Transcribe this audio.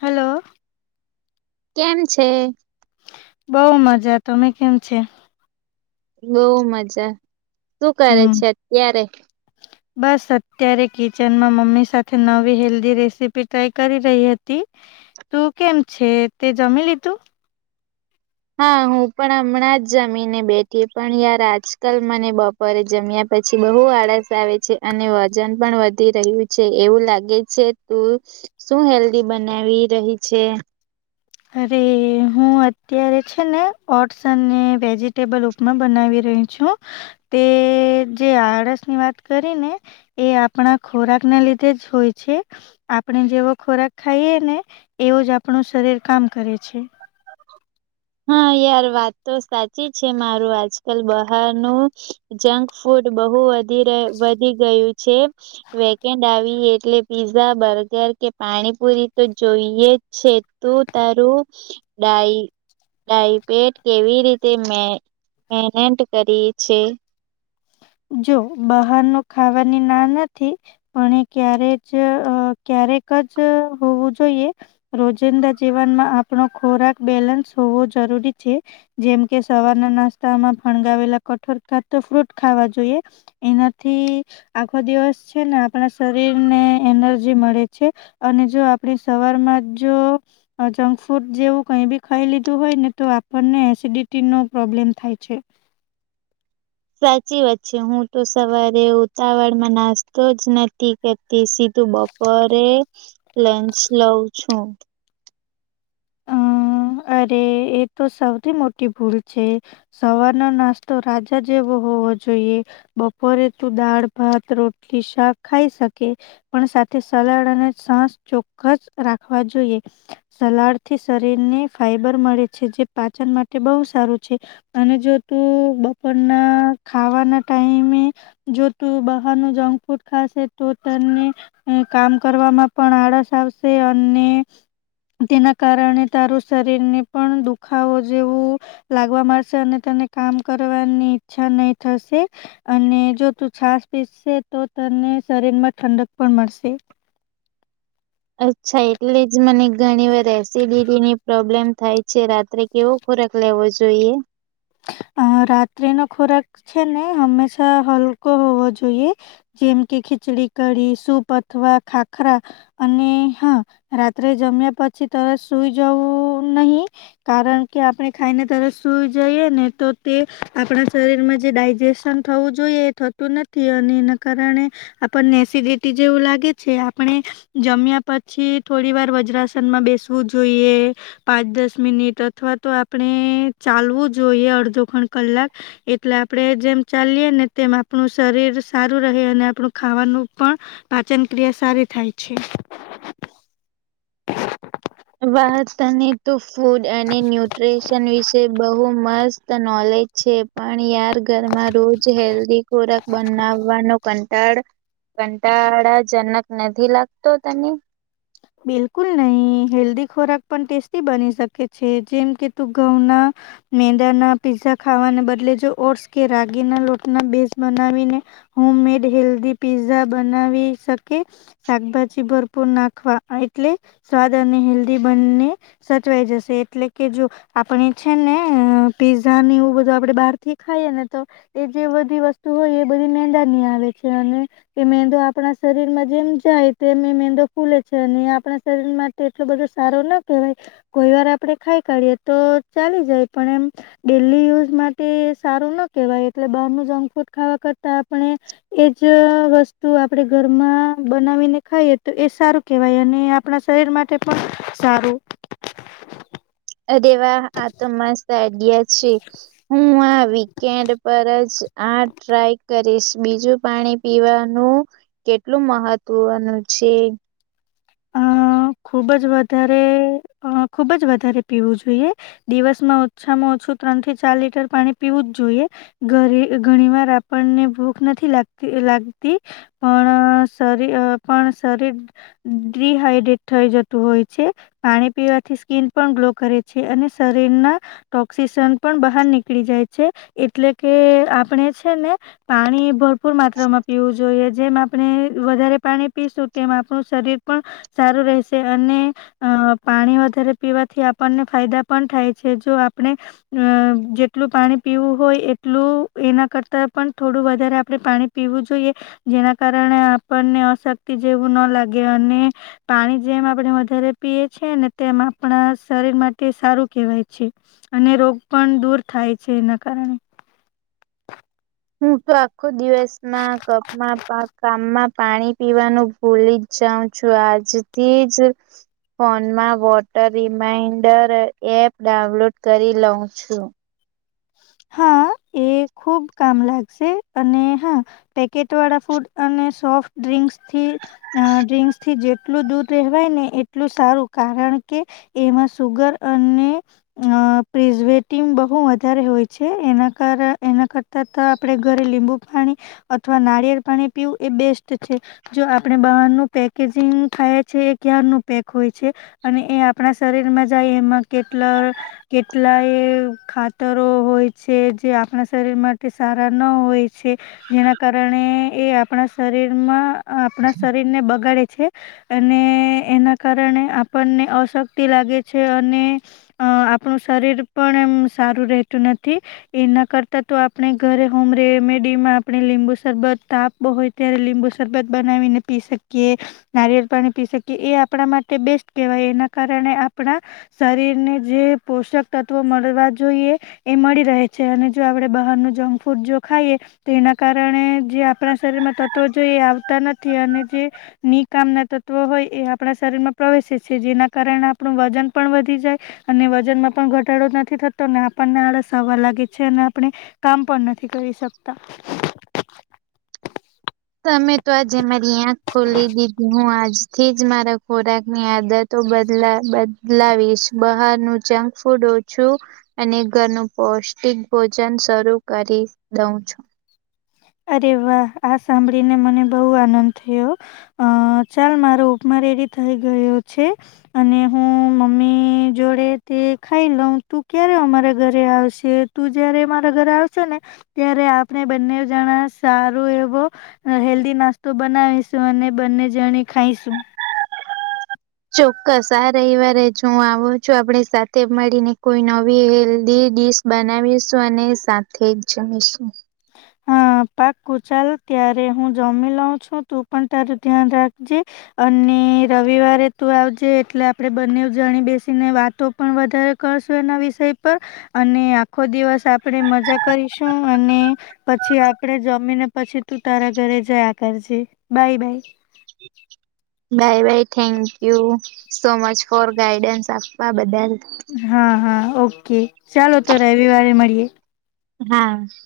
Hello કેમ છે બઉ મજા તમે કેમ છે બહ મજા શું કરે હમ છે અત્યારે બસ અત્યારે કિચનમાં મમ્મી સાથે નવી હેલ્ધી રેસીપી ટ્રાય કરી રહી હતી તું કેમ છે તે જમી લીધું હા હું પણ હમણાં જ જમી ને બેઠી પણ યાર આજકાલ મને બપોરે જમ્યા પછી બહુ આળસ આવે છે અને વજન પણ વધી રહ્યું છે એવું લાગે છે તું શું હેલ્ધી બનાવી રહી છે અરે હું અત્યારે છે ને ઓટ્સ અને વેજીિટેબલ ઉપમા બનાવી ર તે જે આળસ ની વાત કરીને એ આપણા ખોરાક ના લીધે જ હોય છે આપણે જેવો ખોરાક ખાઈએ ને એવું જ આપણું શરીર કામ કરે છે હા યાર વાત તો સાચી છે મારું આજકાલ બહારનું જંક ફૂડ બહુ વધી ગયું છે વેકેડ આવી એટલે પીઝા બર્ગર કે પાણીપુરી તો જોઈએ છે તું તારું ડાય ડાયપેટ કેવી રીતે મે મેનન્ટ કરી છે જો બહારનું ખાવાની ના નથી પણ ક્યારે જ જ હોું જોઈએ રોજિંદા જીવનમાં આપણો ખોરાક બેલેન્સ હોવો જરૂરી છે જેમકે સવારના નાસ્તામાં ફણગાવેલા કઠોર ખા ફ્રૂટ ખાવા જોએ જોએ એનાથી આખો દિવસ છે ને આપણા શરીર ને એનર્જી મળે છે અને જો આપણે સવાર માં જો જંક ફૂડ જેવું કઈ બી ખાઈ લીધું હોય ને તો આપણને એસિડિટી નો પ્રોબ્લેમ થાય છે [inaudible] સાચી વાત છે હું તો સવારે ઉતાવળ માં નાસ્તો જ નથી કરતી સીધું બપરે લેન્સ લઉ છું અ [inaudible] અરે એ તો સૌથી મોટી ભૂલ છે સવારનો નાસ્તો રાજા જે જોઈએ બપોરે તો દાળ ભાત રોટલી શાક ખાઈ શકે પણ સાથે સલાડ અને છસ ચોક્કસ રાખવા જોઈએ સલાડ થી શરીર ને ફાઈબર મળે છે જે પાચન માટે બહુ સારું છે અને જો તું બપોરના ખાવાના ટાઈમે જો તું બહારનું જંક ફૂડ ખાશે તો તને કામ કરવામાં પણ આળસ આવશે અને તેના કારણે તારું શરીરને પણ દુખાવો જેવું લાગવા માંશે અને તેને કામ કર ની ઈચ્છા નહી થશે અને જો તું છાસ પીસશે તો તને શરીર ઠંડક પણ મળશે અચ્છા એટલે જ મને ઘણી વાર એસિડિટીની પ્રોબ્લેમ થાય છે રાત્રે કેવો ખ ખોરાક લેવો જોઈએ અ રાત્રિ નો ખોરાક છે ને હંમેશા હલકો હોવો જોઈએ જેમ કે ખીચડી કઢી સૂપ અથવા ખાખરા અને હા રાત્રે જમી ્યા પછી તર સુઈ જવું નહીિ કારણ કે આપણે ખાઈને તર સુઈ જઈએ ને તો તે આપણા શરીરમાં જે ડાયજેશન થવું જોઈએ એ થતું નથી અને આપને એસિડટી જેવું લાગે છે આપણે જમ્યા પછી થોડી વાર વજ્રાસનમાં બેસવું જોઈએ પાંચ દસ મિનિટ અથવા તો આપણે ચાલવું જ જોઈએ અડધો ખણ કલાક એટલે આપડે જેમ ચાલીય ને તેમ આપણું શરીર સારું અને આપણું ખાવાનું પણ પાચન ક્રિયા સારી થાય છે [inaudible] વા તને તો ફૂડ અને ન્યુટ્રી્રીશન વિશે બહુ મસ્ત નોલેજ છે પણ યાર ઘરમાં રોજ હેલ્ધ ખોરાક બનાવવાનો ક કંટા કંટાળાજનક નથી લાગતો તને બિલકુલ નહી હેલ્ધી ખોરાક પણ ટેસ્ટી બની શકે છે જેમ કે તું ઘઉંના મેંદા ના પીઝા ખાવાને બદલે જો ઓટ્સ કે રાગીના લોટના બેઝ બનાવીને હોમ મેડ હેલ્ધી પિઝા બનાવી શકે શાકભાજી ભરપૂર નાખવા એટલે સ્વાદ અને હેલ્ધી બંને સચવાઈ જશે એટલે કે જો આપણે છે ને ને પીઝા ની એવું બધું આપડે બહાર થી ખાઈએ ને તો એ જે બધી વસ્તુ હોય એ બધી ંદની આવે છે અને એ મેંદો આપણા શરીર માં જેમ જાય તેમ એ મેંદો ખુલે છે અને આપણા શરીર માટે એટલો બધો સારો ના કવાય કોઈ વાર આપડે ખાઈ કાઢીયએ તો જ ડેય માટે સારું ન કવાય એટલે બાર ન જક ફૂડ ખાવા આપણે એજ વસ્તુ આપણેે ઘરમાં બનાવીને ખાઈએ તો એ સારું કેવાય અને આપણા શરીર માટે પણ સારું અરેેવા આ તોસ્ આઈડિયા છે હું આ વીકેન્ડ પર જ આ ટ્રાય કરીશ બીજું પાણી પીવાનું કેટલું મહત્વનું છે છે હ ખબ જ વધ ખુબ જ વધારે પીવું જોઈએ દિવસમાં ઓછામાં ત્રણ થી ચાર લીટર પાણી પીવું જ જોઈએ ઘણી વાર આપણને ભૂખ નથી લાગતી લાગ પણ શ પણ શરીર ડિહાઈડ્રેટ થઈ જતું હોય છે પાણી પીવાથી સ્કીિન પણ ગ્લો કરે છે અને શરીર શ ના ટોક્સિસન પણ બહાર નીકળી જાય છે એટલે કે આપણે છે ને પાણી ભરપૂર માત્રામાં પીવું જોઈએ જેમ આપણે વધારે પાણી પીશું તેમ આપણું શરીર પણ સારું રહેશે અને અ પાણી વધારે પીવાથી આપણને ફાયદા પણ થાય છે જો આપણે અ જેટલું પાણી પીવું હોય એટલું એના કરતા પણ થોડું વધ આપણે પાણી પીવું જોઈએ જેના કારણે આપણને અશક્તિ જેવું ના લાગે અને પાણી જેમ આપણે વધારે પીએ છેએ ને તેમ આપણા શરીર માટે સારું કે અને રોગ પણ દૂર થાય છે એના કારણે [inaudible] હું તો આખો દિવસમાં કપમાં કામમાં પાણી પીવાનું ભૂલી જ ગામ છું આજ થી જ. ફોનમાં વોટર રિમાઈન્ડર એપ ડાઉનલોડ કરી લઉં છું. હા. [inaudible] તે ખુબ કામ લાગશે અને હા પેકેટ વાળા ફૂડ અને સોફ્ટ ડ્રિંકસ થી ડ્રિંક્સ થી જેટલું દૂધ કહેવાય ને એટલું સારું કારણ કે એમાં સુુગર અને આજ વેઈટિગ બહુ વધારે હોય છે. છે એના કર એના કરતા આપણે ઘરે લીંબુ પાણી અથવા નારિયેળ પાણી પીવું એ બેસ્ટ છે, જો આપણે બહારનું પેકેજિંગ ખાય છે, એ ક્યાર નું પેક હોય છે. અને એ આપણા શરીરમાં જાય એમાં કેટલા કેટલા એ ખાતરો હોય. જે આપણા શરીર માટે સારા ના હોય છે. જેના કારણે એ આપણા શરીરનું. શરીરમાં આપણા શરીર ને બગાડે. અને એના કારણે આપણને અશક્તિ લાગે છે, અને આપણું શરીર પણ એમ સારું રહેતું નથી. એના કરતા તો આપણે ઘરે હોમ રેમેડી માં આપણે લીંબુ શરબત તાપ હોય. કયારે લીંબુ શરબત બનાવીને પી શકીએ નારિયેળ પાણી પી શકીએ એ આપણા માટે બેસ્ટ કહેવાય. એના કારણે આપણા શરીર ને જે પોષક તત્વો મળવા જોઈએ. એ મળી રહે છે, અને જો આપડે બહારનું જંક ફૂડ જો ખાઈએ તો એના કારણે જે આપણા શરીર તત્વો જોઈએ આવતા નથી, અને જે નિકામ ના તત્વો હોય એ આપણા શરીર માં પ્રવેેશ છે. જેના કારણે આપણું વજન પણ વધી જાય, અને વજનમાં પણ ઘટાડો નથી થતો આપ. પણ આળસ હવા લાગે છે, અને આપણે કામ પણ નથી કરી શકતા. [unintelligible] [inaudible] તમે તો આજે મારી આંખો ખોલી દીધી હું આજથી જ મારા ખોરાક ની આદતો બદલા બદલાવીશ બહાર નું જંક ફૂડ ઓછું અને ઘરનું પોષણ. એક ભોજન શરૂ કરી દઉં છું. અરે વાહ આ સાંભળીને મને બહુ આનંદ થયો ચાલ મારો ઉપર વેરી થઈ ગયું છે, અને હું મમ્મી જોડે તે ખાઈ લઉં તું, તું ક્યારે અમારા ઘરે આવશે તું જયારે મારા ઘરે આવશે ને ત્યારે આપણે બંને. જણા સારું એવો હેલ્ધી નાસ્તો બનાવીશું અને બંને જણે ખાઈશું. [unintelligible] [inaudible] ચોક્કસ આ રવિવારે જ હું આવું છું, આપણે સાથે મળીને કોઈ નવી હેલ્ધી. ડીશ બનાવીશું અને સાથે જ જમીશું. હા પાકું ચાલો ત્યારે હું જમી લઉ છું. તું પણ તારૂં ધ્યાન રાખજે અને રવિવારે તું આવજે એટલે આપડે બંને જાણી બેસીને વાતો પણ વધારે કરશો. એ વિષય પર અને આખો દિવસ આપણેે મજા કરીશું અને પછી આપડે જમી ને પછી તું તારા ઘરે જયા કરજે bye bye [unintelligible] [inaudible] bye bye thank you so much for guidance આપવા બધા હા હા ઓકે ચાલો તો રવિવારે મળીએે. હા [inaudible]